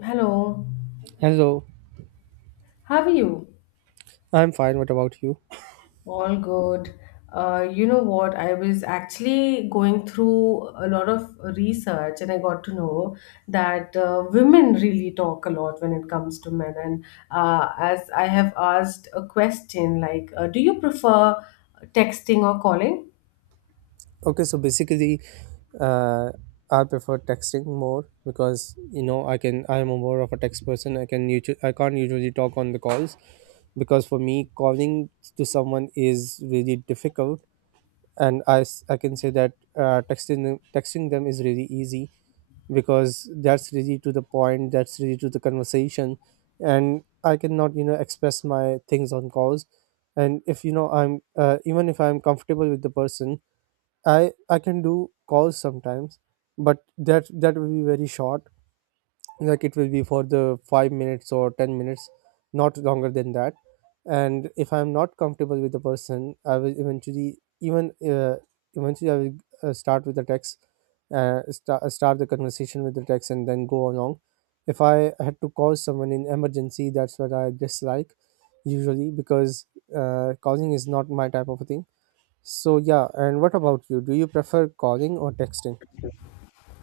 Hello, Hello, how are you? I'm fine. What about you? All good. You know what? I was actually going through a lot of research and I got to know that women really talk a lot when it comes to men. And as I have asked a question like, do you prefer texting or calling? Okay, so basically, uh, I prefer texting more because you know I'm a more of a text person. I can't usually talk on the calls because for me calling to someone is really difficult, and I can say that texting them is really easy, because that's really to the point, that's really to the conversation, and I cannot you know express my things on calls. And if you know I'm even if I'm comfortable with the person, I can do calls sometimes, but that will be very short, like it will be for the 5 minutes or 10 minutes, not longer than that. And if I'm not comfortable with the person, I will eventually I will start with the text, start the conversation with the text and then go along. If I had to call someone in emergency, that's what I dislike usually, because calling is not my type of a thing. So yeah, and what about you, do you prefer calling or texting?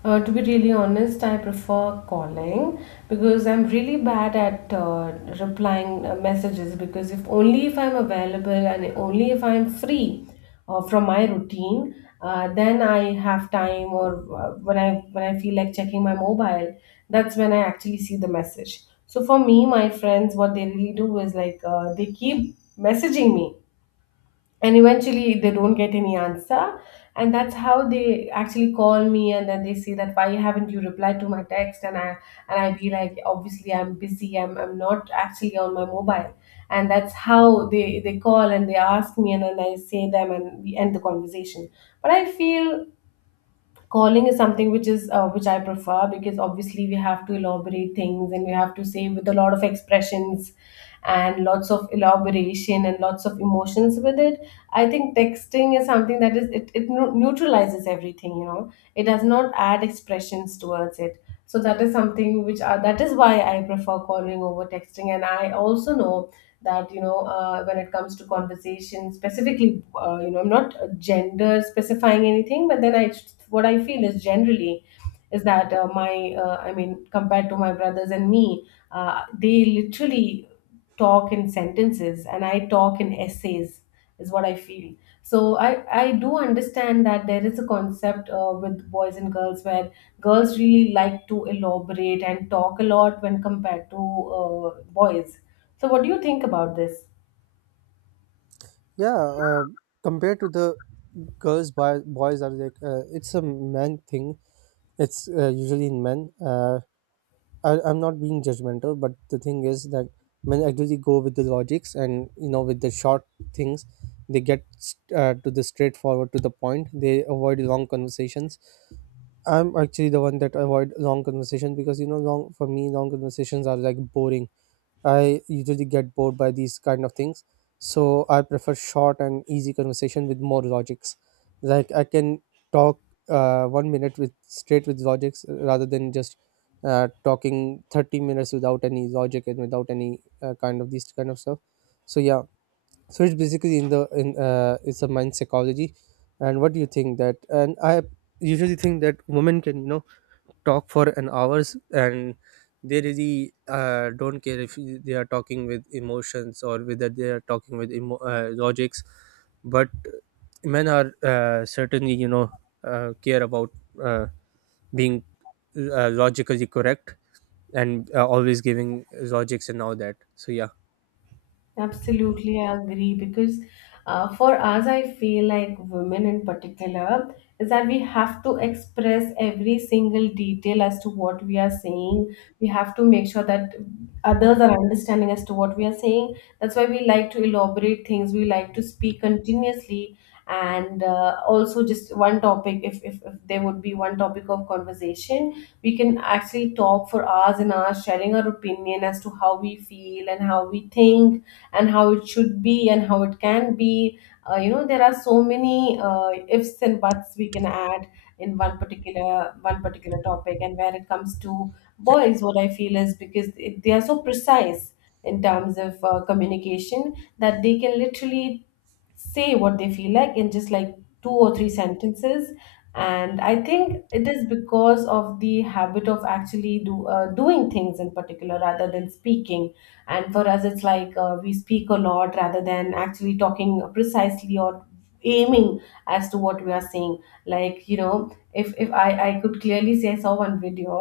To be really honest, I prefer calling because I'm really bad at replying messages. Because if only if I'm available and only if I'm free from my routine, then I have time. Or when I feel like checking my mobile, that's when I actually see the message. So for me, my friends, what they really do is like they keep messaging me and eventually they don't get any answer, and that's how they actually call me and then they say that why haven't you replied to my text. And I be like, obviously I'm busy. I'm not actually on my mobile. And that's how they call and they ask me, and then I say them and we end the conversation. But I feel calling is something which I prefer, because obviously we have to elaborate things and we have to say with a lot of expressions and lots of elaboration and lots of emotions with it. I think texting is something that is it, it neu- neutralizes everything. It does not add expressions towards it. So that is something, that is why I prefer calling over texting. And I also know that, when it comes to conversation specifically, I'm not gender specifying anything, but then I what I feel is generally, is that, my I mean, compared to my brothers and me, they literally talk in sentences and I talk in essays, is what I feel. So I do understand that there is a concept with boys and girls, where girls really like to elaborate and talk a lot when compared to uh, boys. So what do you think about this? Yeah, uh, compared to the girls by boys are like, it's a man thing. It's Usually in men, I'm not being judgmental, but the thing is that men actually go with the logics, and you know, with the short things. They to the straightforward, to the point, they avoid long conversations. I'm actually the one that avoid long conversations, because you know, long for me long conversations are like boring. I usually get bored by these kind of things, so I prefer short and easy conversation with more logics. Like I can talk 1 minute with straight with logics, rather than just talking 30 minutes without any logic and without any kind of these kind of stuff. So yeah, so it's basically in the in it's a mind psychology. And what do you think that? And I usually think that women can you know talk for an hours, and they really don't care if they are talking with emotions or whether they are talking with logics. But men are certainly you know care about uh, being logically correct, and always giving logics and all that. So yeah. Absolutely, I agree, because for us, I feel like women in particular, is that we have to express every single detail as to what we are saying. We have to make sure that others are understanding as to what we are saying. That's why we like to elaborate things, we like to speak continuously. And also, just one topic, if there would be one topic of conversation, we can actually talk for hours and hours, sharing our opinion as to how we feel and how we think and how it should be and how it can be. You know, there are so many ifs and buts we can add in one particular topic. And when it comes to boys, what I feel is, because they are so precise in terms of communication that they can literally say what they feel like in just like two or three sentences. And I think it is because of the habit of actually do doing things in particular rather than speaking. And for us, it's like we speak a lot rather than actually talking precisely or aiming as to what we are saying. Like, you know, if I could clearly say, I saw one video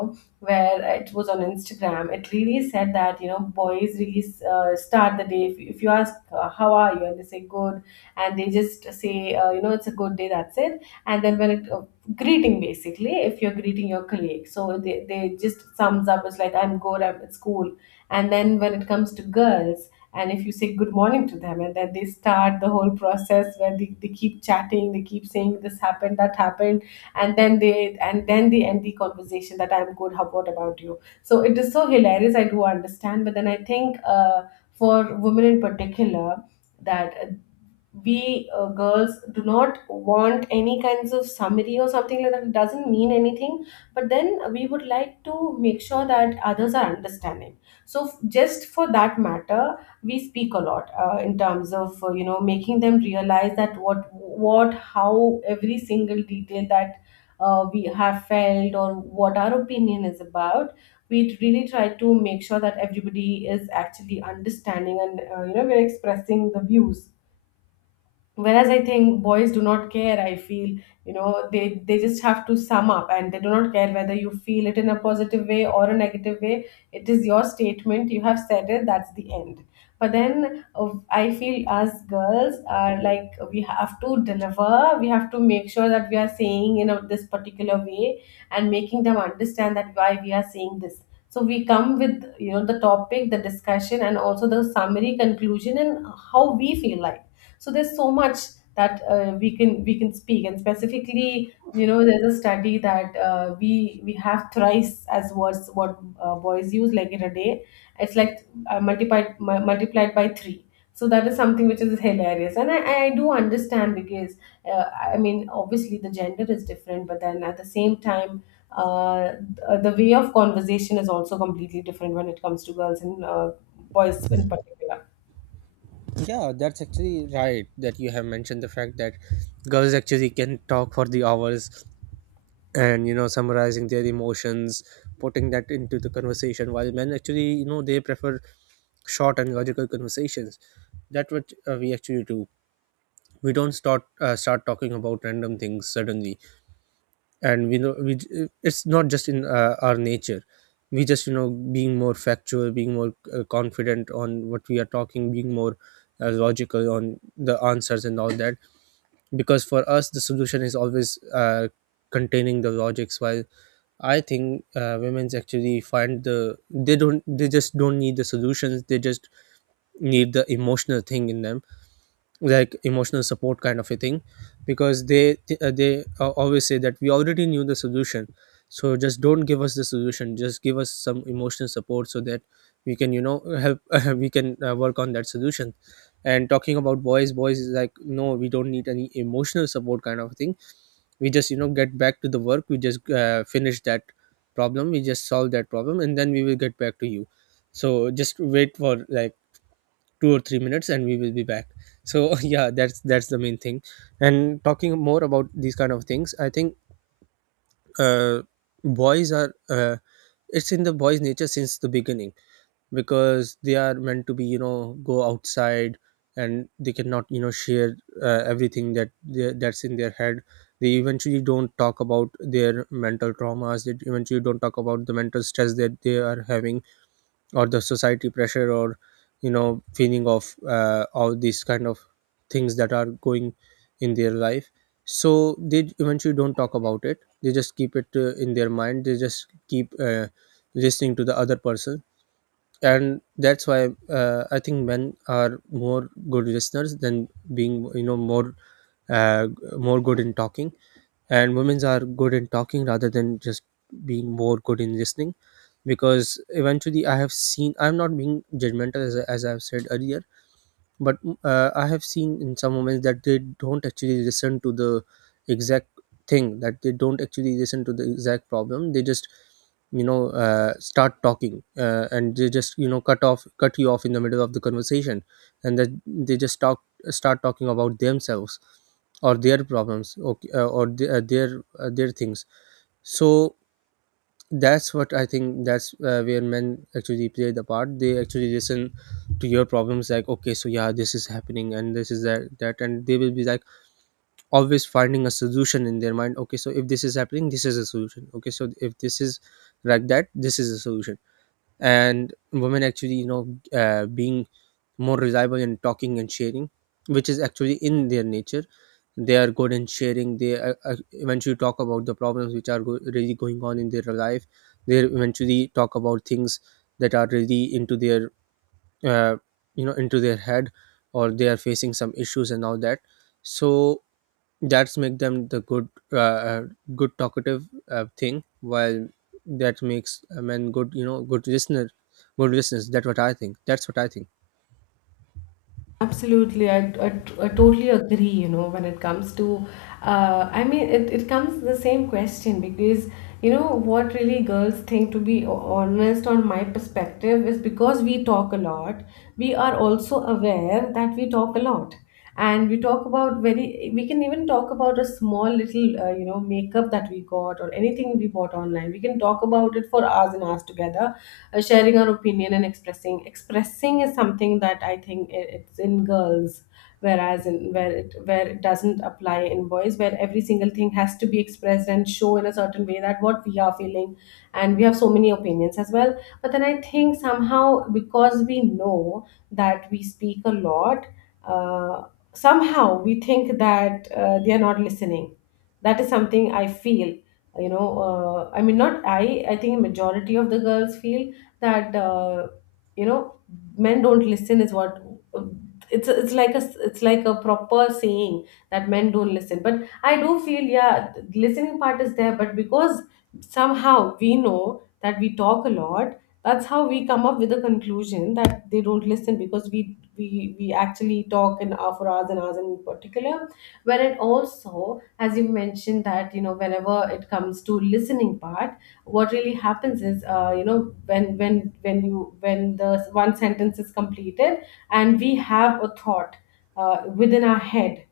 where it was on Instagram. It really said that, you know, boys really start the day, if you ask how are you, and they say good, and they just say, it's a good day, that's it. And then, when it greeting, basically, if you're greeting your colleague, so they just sums up, it's like, I'm good, I'm at school. And then when it comes to girls, and if you say good morning to them, and then they start the whole process where they keep chatting, they keep saying this happened, that happened. And then they end the conversation that, I'm good, how, what about you? So it is so hilarious, I do understand. But then I think, for women in particular, that we girls do not want any kinds of summary or something like that, it doesn't mean anything. But then we would like to make sure that others are understanding. So just for that matter, we speak a lot in terms of, making them realize that what, how every single detail that we have felt or what our opinion is about, we really try to make sure that everybody is actually understanding. And we're expressing the views, whereas I think boys do not care, I feel. They just have to sum up and they do not care whether you feel it in a positive way or a negative way. It is your statement, you have said it, that's the end. But then, I feel, as girls, are like we have to deliver, we have to make sure that we are saying in this particular way, and making them understand that why we are saying this. So we come with, you know, the topic, the discussion, and also the summary, conclusion, and how we feel like. So there's so much that we can speak, and specifically, there's a study that, we have thrice as words what boys use like in a day. It's like, multiplied by 3. So that is something which is hilarious, and I do understand, because, uh, I mean, obviously the gender is different, but then at the same time, uh, the way of conversation is also completely different when it comes to girls and boys in particular. Yeah, that's actually right that you have mentioned the fact that girls actually can talk for the hours, and you know summarizing their emotions, putting that into the conversation, while men actually you know they prefer short and logical conversations. That what we actually do. We don't start talking about random things suddenly, and we know it's not just in our nature. We just you know being more factual, being more confident on what we are talking, being more logical on the answers and all that, because for us the solution is always containing the logics. While I think women's actually find they just don't need the solutions. They just need the emotional thing in them, like emotional support kind of a thing, because they th- they always say that we already knew the solution, so just don't give us the solution. Just give us some emotional support so that we can you know help we can work on that solution. And talking about boys, boys is like no, we don't need any emotional support kind of thing. We just you know get back to the work, we just finish that problem, we just solve that problem, and then we will get back to you. So just wait for like 2 or 3 minutes and we will be back. So yeah, that's the main thing. And talking more about these kind of things, I think uh, boys are, it's in the boys nature since the beginning, because they are meant to be you know go outside, and they cannot you know share everything that that's in their head. They eventually don't talk about their mental traumas, they eventually don't talk about the mental stress that they are having, or the society pressure, or you know feeling of all these kind of things that are going in their life. So they eventually don't talk about it, they just keep it in their mind, they just keep listening to the other person. And that's why I think men are more good listeners than being you know more, uh, good in talking, and women are good in talking rather than just being more good in listening. Because eventually I have seen, I'm not being judgmental, as as I've said earlier, but I have seen in some moments that they don't actually listen to the exact thing, that they don't actually listen to the exact problem. They just you know start talking and they just you know cut you off in the middle of the conversation, and then they just talk start talking about themselves or their problems. Okay, or the, their things. So that's what I think, that's where men actually play the part. They actually listen to your problems, like okay so yeah this is happening and this is that that, and they will be like always finding a solution in their mind. Okay so if this is happening, this is a solution. Okay so if this is like that, this is a solution. And women actually you know being more reliable in talking and sharing, which is actually in their nature. They are good in sharing. They eventually talk about the problems which are really going on in their life. They eventually talk about things that are really into their, uh, you know, into their head, or they are facing some issues and all that. So that's make them the good, good talkative thing. While that makes a man good, you know, good listener, good listeners. That's what I think. That's what I think. Absolutely, I totally agree. You know, when it comes to, I mean, it comes the same question, because, you know, what really girls think, to be honest, on my perspective, is because we talk a lot. We are also aware that we talk a lot, and we can even talk about a small little, makeup that we got, or anything we bought online, we can talk about it for hours and hours together, sharing our opinion. And expressing is something that I think, it's in girls, whereas in where it doesn't apply in boys, where every single thing has to be expressed and show in a certain way, that what we are feeling. And we have so many opinions as well. But then I think, somehow, because we know that we speak a lot, uh, somehow we think that they are not listening. That is something I feel, you know, I mean, not, I think majority of the girls feel that, you know, men don't listen, is what, it's it's like a it's like a proper saying, that men don't listen. But I do feel, yeah, the listening part is there, but because somehow we know that we talk a lot, that's how we come up with the conclusion that they don't listen, because we actually talk in hour for hours and hours in particular. Where, it also, as you mentioned, that, whenever it comes to listening part, what really happens is, when the one sentence is completed, and we have a thought within our head.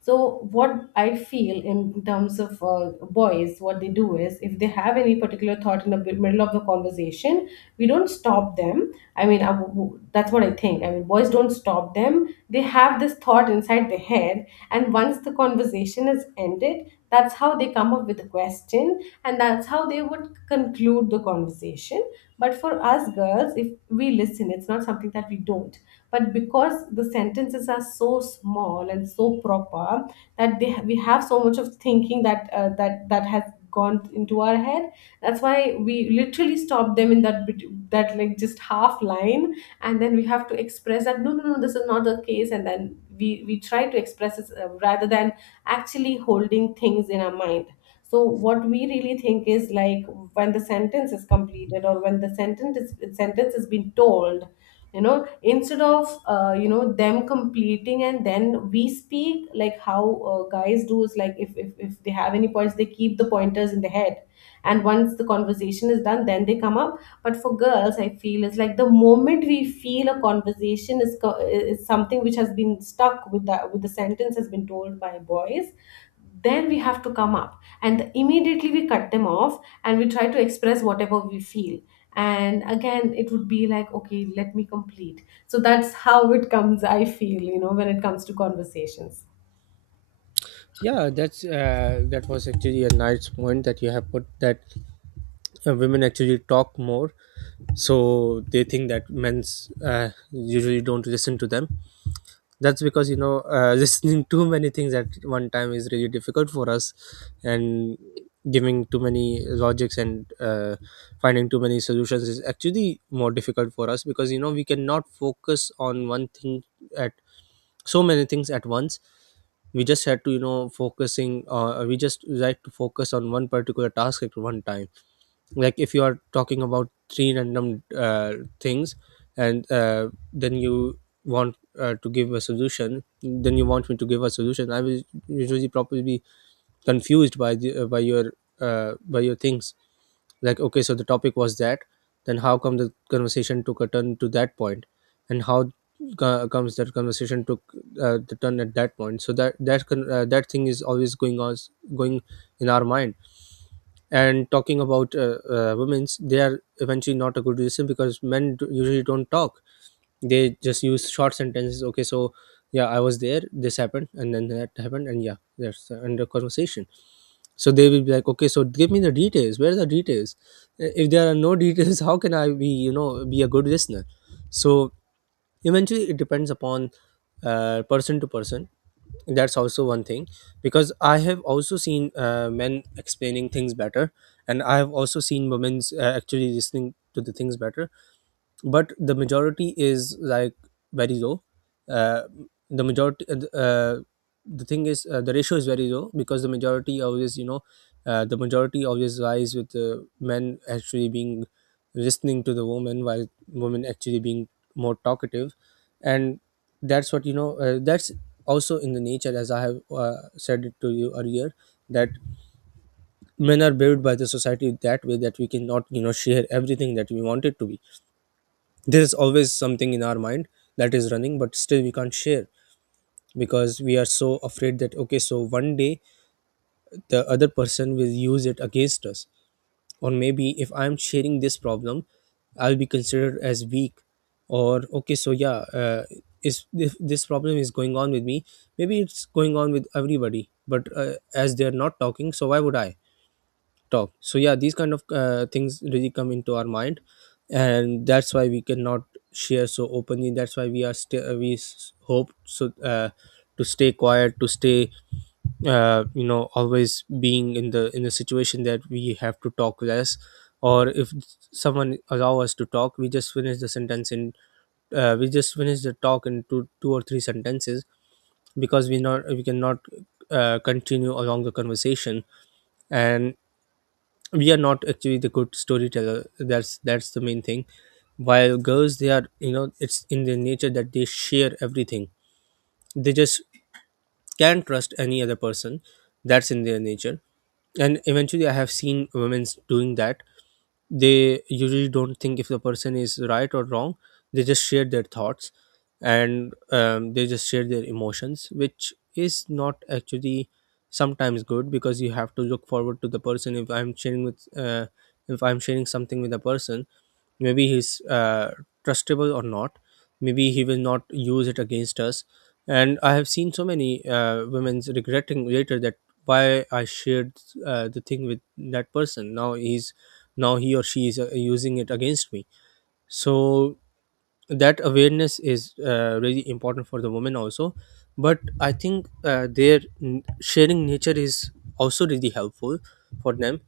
So, what I feel in terms of boys, what they do is, if they have any particular thought in the middle of the conversation, we don't stop them. I mean, that's what I think. I mean, boys don't stop them. They have this thought inside their head. And once the conversation is ended, that's how they come up with a question. And that's how they would conclude the conversation. But for us girls, if we listen, it's not something that we don't, but because the sentences are so small and so proper that we have so much of thinking that that has gone into our head. That's why we literally stop them in that just half line, and then we have to express that no, this is not the case, and then we try to express it, rather than actually holding things in our mind. So what we really think is like, when the sentence is completed or when the sentence has been told, you know instead of them completing and then we speak, like how guys do is like, if they have any points, they keep the pointers in the head, and once the conversation is done then they come up. But for girls I feel it's like the moment we feel a conversation is is something which has been stuck with that, with the sentence has been told by boys, then we have to come up and immediately we cut them off and we try to express whatever we feel. And again it would be like, okay, let me complete. So that's how it comes, I feel, when it comes to conversations. Yeah, that's that was actually a nice point that you have put, that women actually talk more, so they think that men's usually don't listen to them. That's because you know listening too many things at one time is really difficult for us, and giving too many logics and finding too many solutions is actually more difficult for us, because you know we cannot focus on one thing at so many things at once. We just had to you know focusing we just like to focus on one particular task at one time. Like if you are talking about three random things, and then you want to give a solution, then you want me to give a solution, I will usually probably confused by the, by your things. Like okay so the topic was that, then how come the conversation took a turn to that point, and how comes that conversation took the turn at that point. So that that thing is always going on going in our mind. And talking about women's, they are eventually not a good reason, because men usually don't talk, they just use short sentences. Okay so yeah I was there, this happened and then that happened, and yeah that's the end of conversation. So they will be like okay so give me the details, where are the details? If there are no details, how can I be you know be a good listener. So eventually it depends upon person to person, that's also one thing, because I have also seen men explaining things better, and I have also seen women's actually listening to the things better. But the majority is like very low, uh, the majority uh, the thing is the ratio is very low, because the majority always you know, the majority always lies with the men actually being listening to the woman, while women actually being more talkative. And that's what you know, that's also in the nature, as I have said it to you earlier, that men are built by the society that way, that we cannot you know share everything that we wanted to be. There is always something in our mind that is running, but still we can't share, because we are so afraid that okay so one day the other person will use it against us, or maybe if I am sharing this problem, I'll be considered as weak, or okay so yeah, is if this problem is going on with me, maybe it's going on with everybody, but as they are not talking, so why would I talk, so Yeah, these kind of things really come into our mind, and that's why we cannot share so openly. That's why we are still hope so to stay quiet, to stay you know, always being in the situation that we have to talk less. Or if someone allow us to talk, we just finish the sentence in we just finish the talk in two or three sentences, because we not we cannot continue along the conversation. And we are not actually the good storyteller. That's the main thing. While girls, they are, you know, it's in their nature that they share everything. They just can't trust any other person. That's in their nature. And eventually I have seen women doing that. They usually don't think if the person is right or wrong, they just share their thoughts. And they just share their emotions, which is not actually sometimes good, because you have to look forward to the person. If I'm sharing with if I'm sharing something with a person, maybe he's trustable or not, maybe he will not use it against us. And I have seen so many women regretting later that why I shared the thing with that person. Now he's, now he or she is using it against me. So that awareness is really important for the women also. But I think sharing nature is also really helpful for them,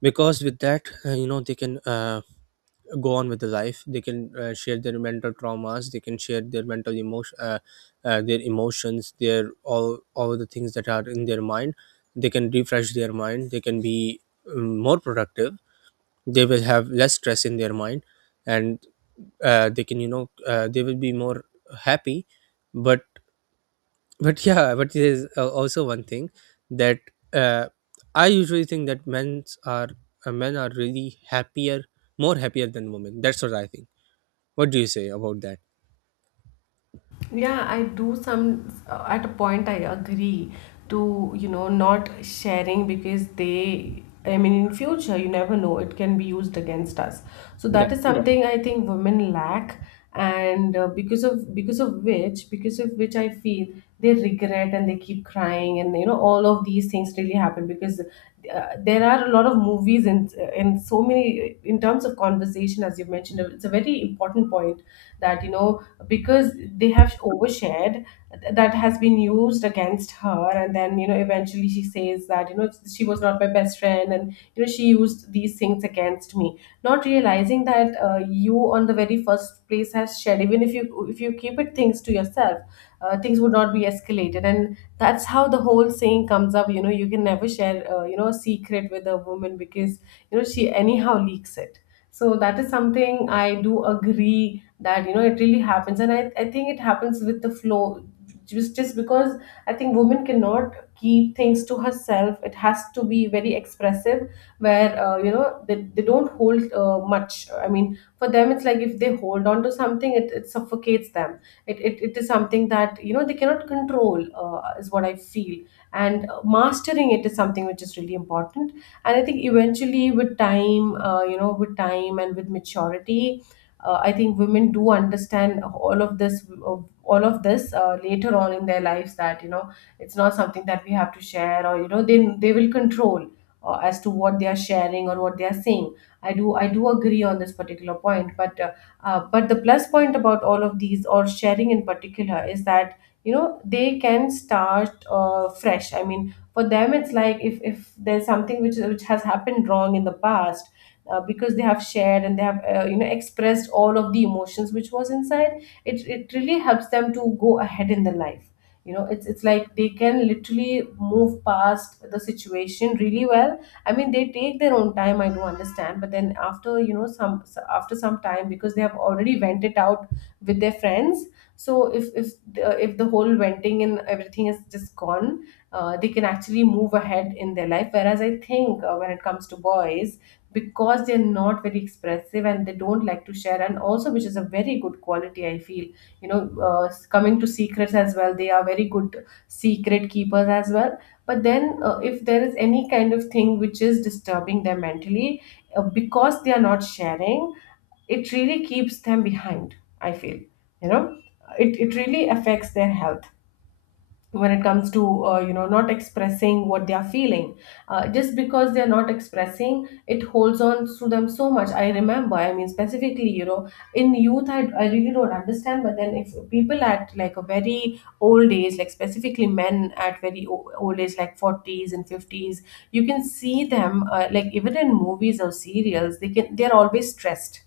because with that, you know, they can go on with the life. They can share their mental traumas, they can share their mental emotion their emotions, their all the things that are in their mind. They can refresh their mind, they can be more productive. They will have less stress in their mind. And they can, you know, they will be more happy. But but yeah, but there's also one thing that uh, I usually think that men are really happier, more happier than women. That's what I think. What do you say about that? Yeah, I do some, at a point I agree to, you know, not sharing because they, I mean, in future, you never know, it can be used against us. So Yeah. that is, yeah, something I think women lack. And because of which I feel they regret and they keep crying, and you know all of these things really happen because there are a lot of movies and so many. In terms of conversation, as you mentioned, it's a very important point that, you know, because they have overshared, that has been used against her, and then, you know, eventually she says that, you know, she was not my best friend and you know she used these things against me, not realizing that, you on the very first place has shared. Even if you, if you keep it things to yourself, things would not be escalated. And that's how the whole saying comes up, you know, you can never share, you know, a secret with a woman, because you know she anyhow leaks it. So that is something I do agree, that you know it really happens, and I think it happens with the flow, just because I think women cannot keep things to herself, it has to be very expressive, where, you know they don't hold much. I mean for them it's like if they hold on to something, it suffocates them. It is something that you know they cannot control, is what I feel. And mastering it is something which is really important. And I think eventually with time, you know, with time and with maturity, I think women do understand all of this, later on in their lives, that you know it's not something that we have to share, or you know they will control, as to what they are sharing or what they are saying. I do agree on this particular point, but the plus point about all of these, or sharing in particular, is that you know they can start fresh. I mean, for them, it's like if there's something which has happened wrong in the past, because they have shared and they have, you know, expressed all of the emotions which was inside, It really helps them to go ahead in the life. You know, it's like they can literally move past the situation really well. I mean, they take their own time, I do understand, but then after you know some, after some time, because they have already went it out with their friends. So if the, if the whole venting and everything is just gone, they can actually move ahead in their life. Whereas I think, when it comes to boys, because they're not very expressive and they don't like to share, and also which is a very good quality, I feel. You know, uh, coming to secrets as well, they are very good secret keepers as well. But then, if there is any kind of thing which is disturbing them mentally, because they are not sharing, it really keeps them behind, I feel, you know, it really affects their health when it comes to, you know, not expressing what they are feeling, just because they are not expressing, it holds on to them so much. I remember, I mean, specifically, you know, in youth, I really don't understand, but then if people at like a very old age, like specifically men at very old age like 40s and 50s, you can see them, like even in movies or serials, they can, they're always stressed,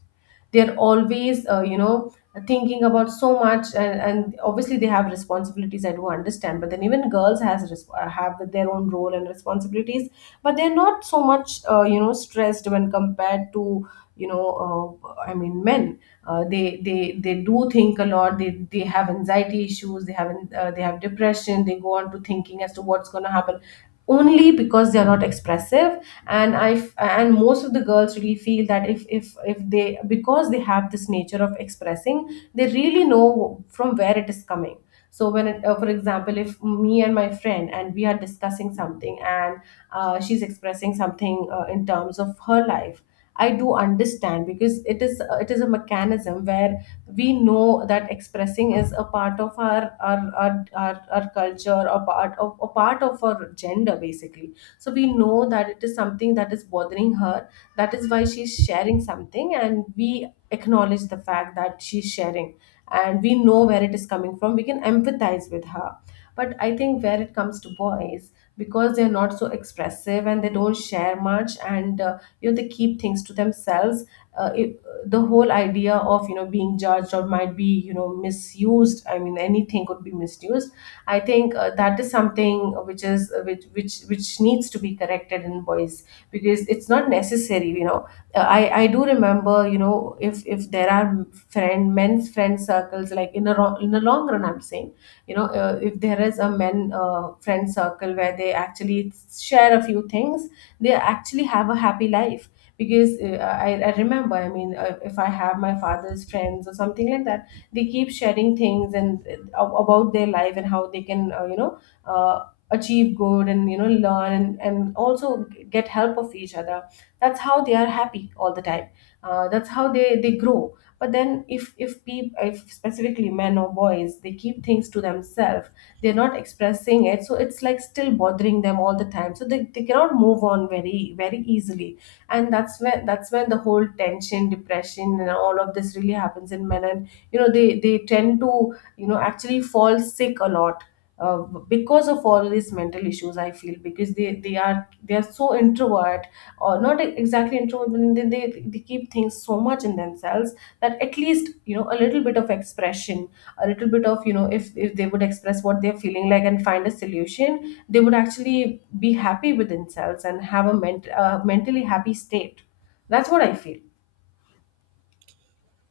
they're always, you know, thinking about so much, and obviously they have responsibilities, I do understand, but then even girls has have their own role and responsibilities, but they're not so much, you know, stressed when compared to, you know, I mean men. They do think a lot, they have anxiety issues, they have, they have depression, they go on to thinking as to what's going to happen, only because they are not expressive. And and most of the girls really feel that, if they, because they have this nature of expressing, they really know from where it is coming. So when it, for example, if me and my friend and we are discussing something, and she's expressing something, in terms of her life, I do understand, because it is, it is a mechanism where we know that expressing is a part of our culture, a part of our gender, basically. So we know that it is something that is bothering her, that is why she's sharing something, and we acknowledge the fact that she's sharing, and we know where it is coming from, we can empathize with her. But I think where it comes to boys, because they're not so expressive and they don't share much, and you know, they keep things to themselves, the whole idea of, you know, being judged, or might be, you know, misused, I mean anything could be misused, I think that is something which is, which needs to be corrected in boys, because it's not necessary. You know, I do remember, you know, if there are friend, men's friend circles, like in a in a long run, I'm saying, you know, if there is a men, friend circle where they actually share a few things, they actually have a happy life, because I remember, I mean, if I have my father's friends or something like that, they keep sharing things, and about their life and how they can, you know, uh, achieve good, and you know, learn, and also get help of each other. That's how they are happy all the time. That's how they grow. But then if people, if specifically men or boys, they keep things to themselves, they're not expressing it, so it's like still bothering them all the time, so they cannot move on very easily. And that's when the whole tension, depression and all of this really happens in men, and you know they tend to, you know, actually fall sick a lot, uh, because of all these mental issues, I feel, because they are so introvert, or not exactly introvert, but then they keep things so much in themselves, that at least, you know, a little bit of expression, a little bit of, you know, if they would express what they're feeling like and find a solution, they would actually be happy with themselves and have a mentally happy state. That's what I feel.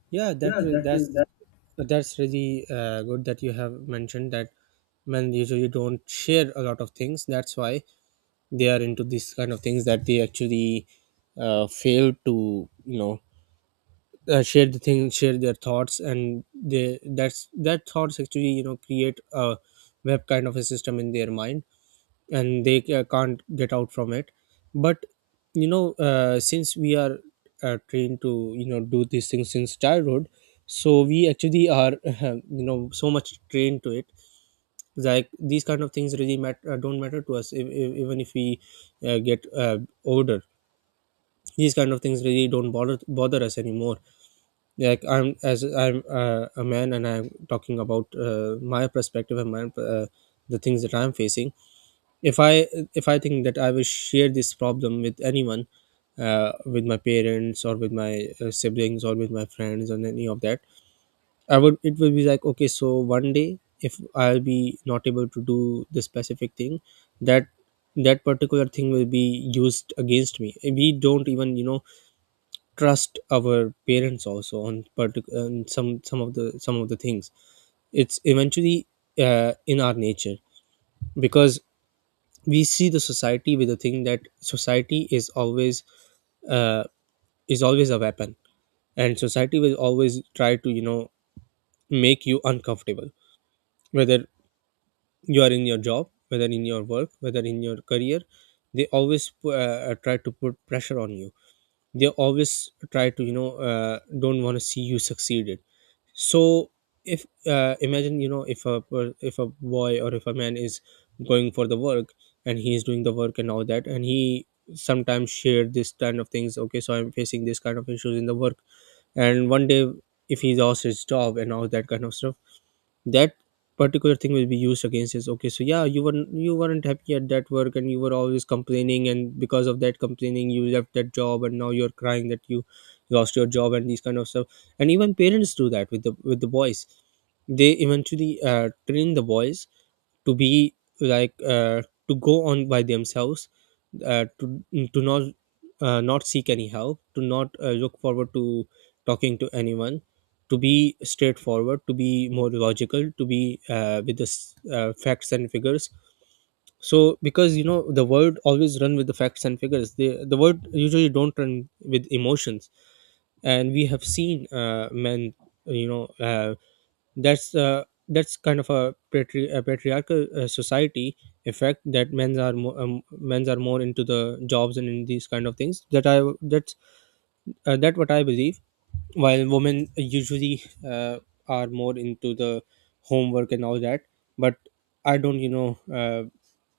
yeah Yeah, that re- that's that that's really good that you have mentioned that men usually don't share a lot of things. That's why they are into this kind of things, that they actually fail to, you know, share the thing, share their thoughts. And they that's that thoughts actually, you know, create a web kind of a system in their mind, and they can't get out from it. But you know, since we are trained to, you know, do these things since childhood, so we actually are you know, so much trained to it. Like, these kind of things really matter don't matter to us. If, Even if we get older, these kind of things really don't bother us anymore. Like, I'm a man and I'm talking about my perspective and my the things that I'm facing. if i if I think that I will share this problem with anyone, with my parents or with my siblings or with my friends and any of that, I would it will be like, okay, so one day if I'll be not able to do this specific thing, that that particular thing will be used against me. We don't even, you know, trust our parents also on particular some of the things. It's eventually in our nature, because we see the society with the thing that society uh, is always a weapon, and society will always try to, you know, make you uncomfortable, whether you are in your job, whether in your work, whether in your career. They always try to put pressure on you. They always try to, you know, don't want to see you succeeded. So if, imagine, you know, if if a boy or if a man is going for the work, and he is doing the work and all that, and he sometimes share this kind of things. Okay, so I'm facing this kind of issues in the work, and one day if he lost his job and all that kind of stuff, that particular thing will be used against us. Okay, so yeah, you weren't happy at that work and you were always complaining, and because of that complaining you left that job, and now you're crying that you lost your job and these kind of stuff. And even parents do that with the boys. They eventually train the boys to be like, to go on by themselves, uh, to to not not seek any help, to not look forward to talking to anyone, to be straightforward, to be more logical, to be facts and figures. So because, you know, the word always run with the facts and figures, the word usually don't run with emotions. And we have seen men, you know, that's kind of a, a patriarchal society effect, that men's are more into the jobs and in these kind of things. That what I believe. While women usually are more into the homework and all that. But I don't, you know,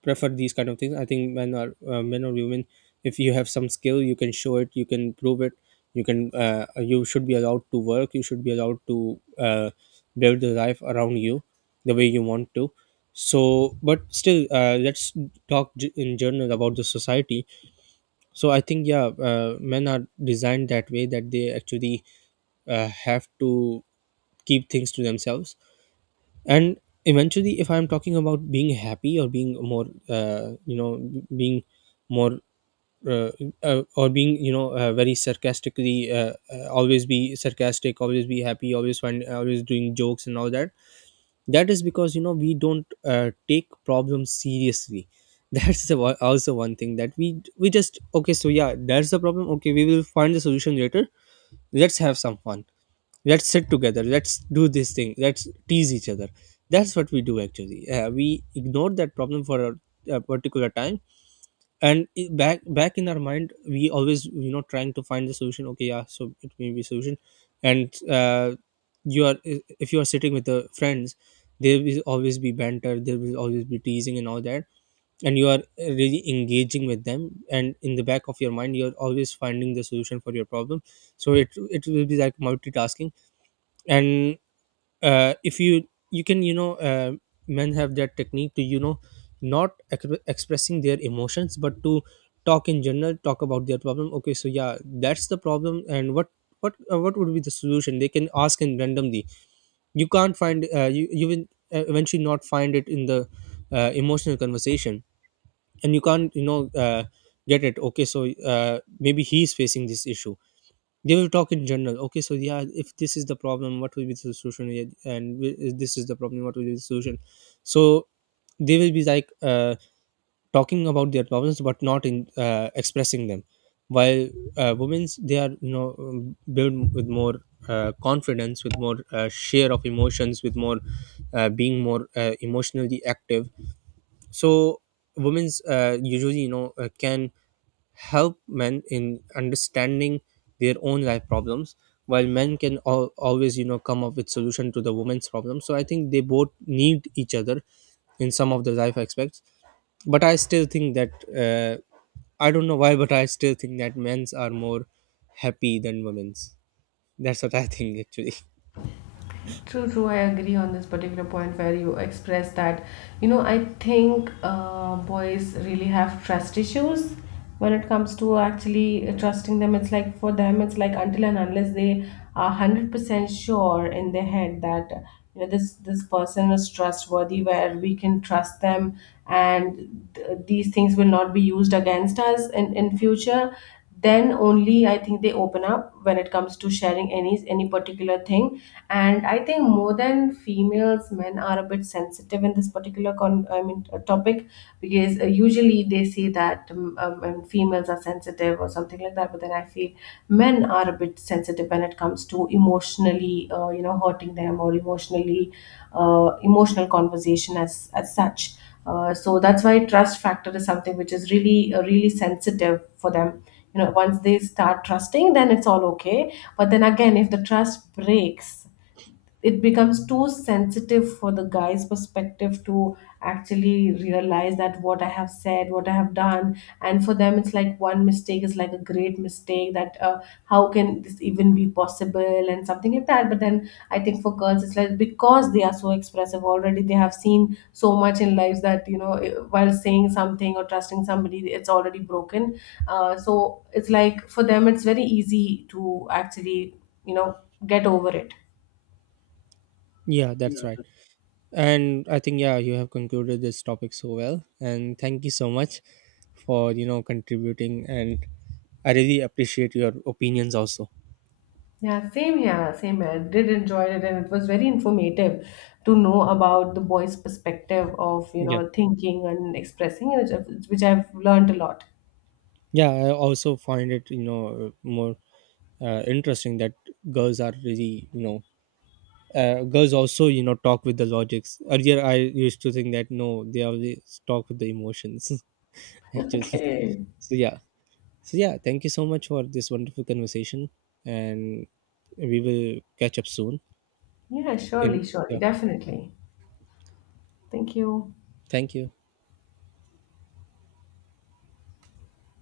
prefer these kind of things. I think men or women, if you have some skill, you can show it, you can prove it, you can, you should be allowed to work, you should be allowed to build the life around you the way you want to. So but still, let's in general about the society. So I think, yeah, men are designed that way, that they actually have to keep things to themselves. And eventually, if I'm talking about being happy or being more, you know, being more uh, or being, you know, very sarcastically, always be sarcastic, always be happy, always find always doing jokes and all that. That is because, you know, we don't take problems seriously That's also one thing, that we just, okay, so yeah, that's the problem, okay, we will find the solution later. Let's have some fun, let's sit together, let's do this thing, let's tease each other. That's what we do actually. We ignore that problem for a particular time, and back in our mind we always, you know, trying to find the solution. Okay, yeah, so it may be solution. And uh, you are i- if you are sitting with the friends, there will always be banter, there will always be teasing and all that, and you are really engaging with them. And in the back of your mind, you're always finding the solution for your problem. So it will be like multitasking. And if you you can, you know, men have that technique to, you know, not ex- expressing their emotions but to talk in general, talk about their problem. Okay, so yeah, that's the problem, and what, what would be the solution they can ask in randomly. You can't find, you will eventually not find it in the emotional conversation. And you can't, you know, get it. Okay, so maybe he's facing this issue, they will talk in general. Okay, so yeah, if this is the problem, what will be the solution? Yeah, and if this is the problem, what will be the solution? So they will be like, talking about their problems but not in, expressing them. While women's, they are, you know, built with more confidence, with more share of emotions, with more being more emotionally active. So women's usually, you know, can help men in understanding their own life problems, while men can always, you know, come up with solution to the women's problem. So I think they both need each other in some of the life aspects. But I still think that uh, I don't know why, but I still think that men's are more happy than women's. That's what I think actually. True, true. I agree on this particular point, where you express that, you know, I think boys really have trust issues when it comes to actually trusting them. It's like for them, it's like until and unless they are 100% sure in their head that, you know, this person is trustworthy, where we can trust them, and these things will not be used against us in future, then only I think they open up when it comes to sharing any particular thing. And I think more than females, men are a bit sensitive in this particular con I mean topic. Because usually they say that, females are sensitive or something like that, but then I feel men are a bit sensitive when it comes to emotionally, you know, hurting them, or emotionally, emotional conversation as such. So that's why trust factor is something which is really, really sensitive for them. You know, once they start trusting, then it's all okay, but then again if the trust breaks, it becomes too sensitive for the guy's perspective to actually realize that what I have said, what I have done, and for them it's like one mistake is like a great mistake, that how can this even be possible, and something like that. But then I think for girls it's like because they are so expressive already, they have seen so much in lives that, you know, while saying something or trusting somebody, it's already broken. So it's like for them it's very easy to actually, you know, get over it. Yeah, Yeah. that's right. And I think, yeah, you have concluded this topic so well, and thank you so much for, you know, contributing. And I really appreciate your opinions also. Yeah, same here, same here. I did enjoy it and it was very informative to know about the boys' perspective of, you Yeah. know, thinking and expressing, which I've learned a lot. Yeah, I also find it, you know, more interesting that girls are really, you know, girls also, you know, talk with the logics. Earlier I used to think that no, they always talk with the emotions. Actually. Okay. So yeah, so yeah, thank you so much for this wonderful conversation. And we will catch up soon Yeah, surely, in, surely, yeah. definitely. Thank you. Thank you.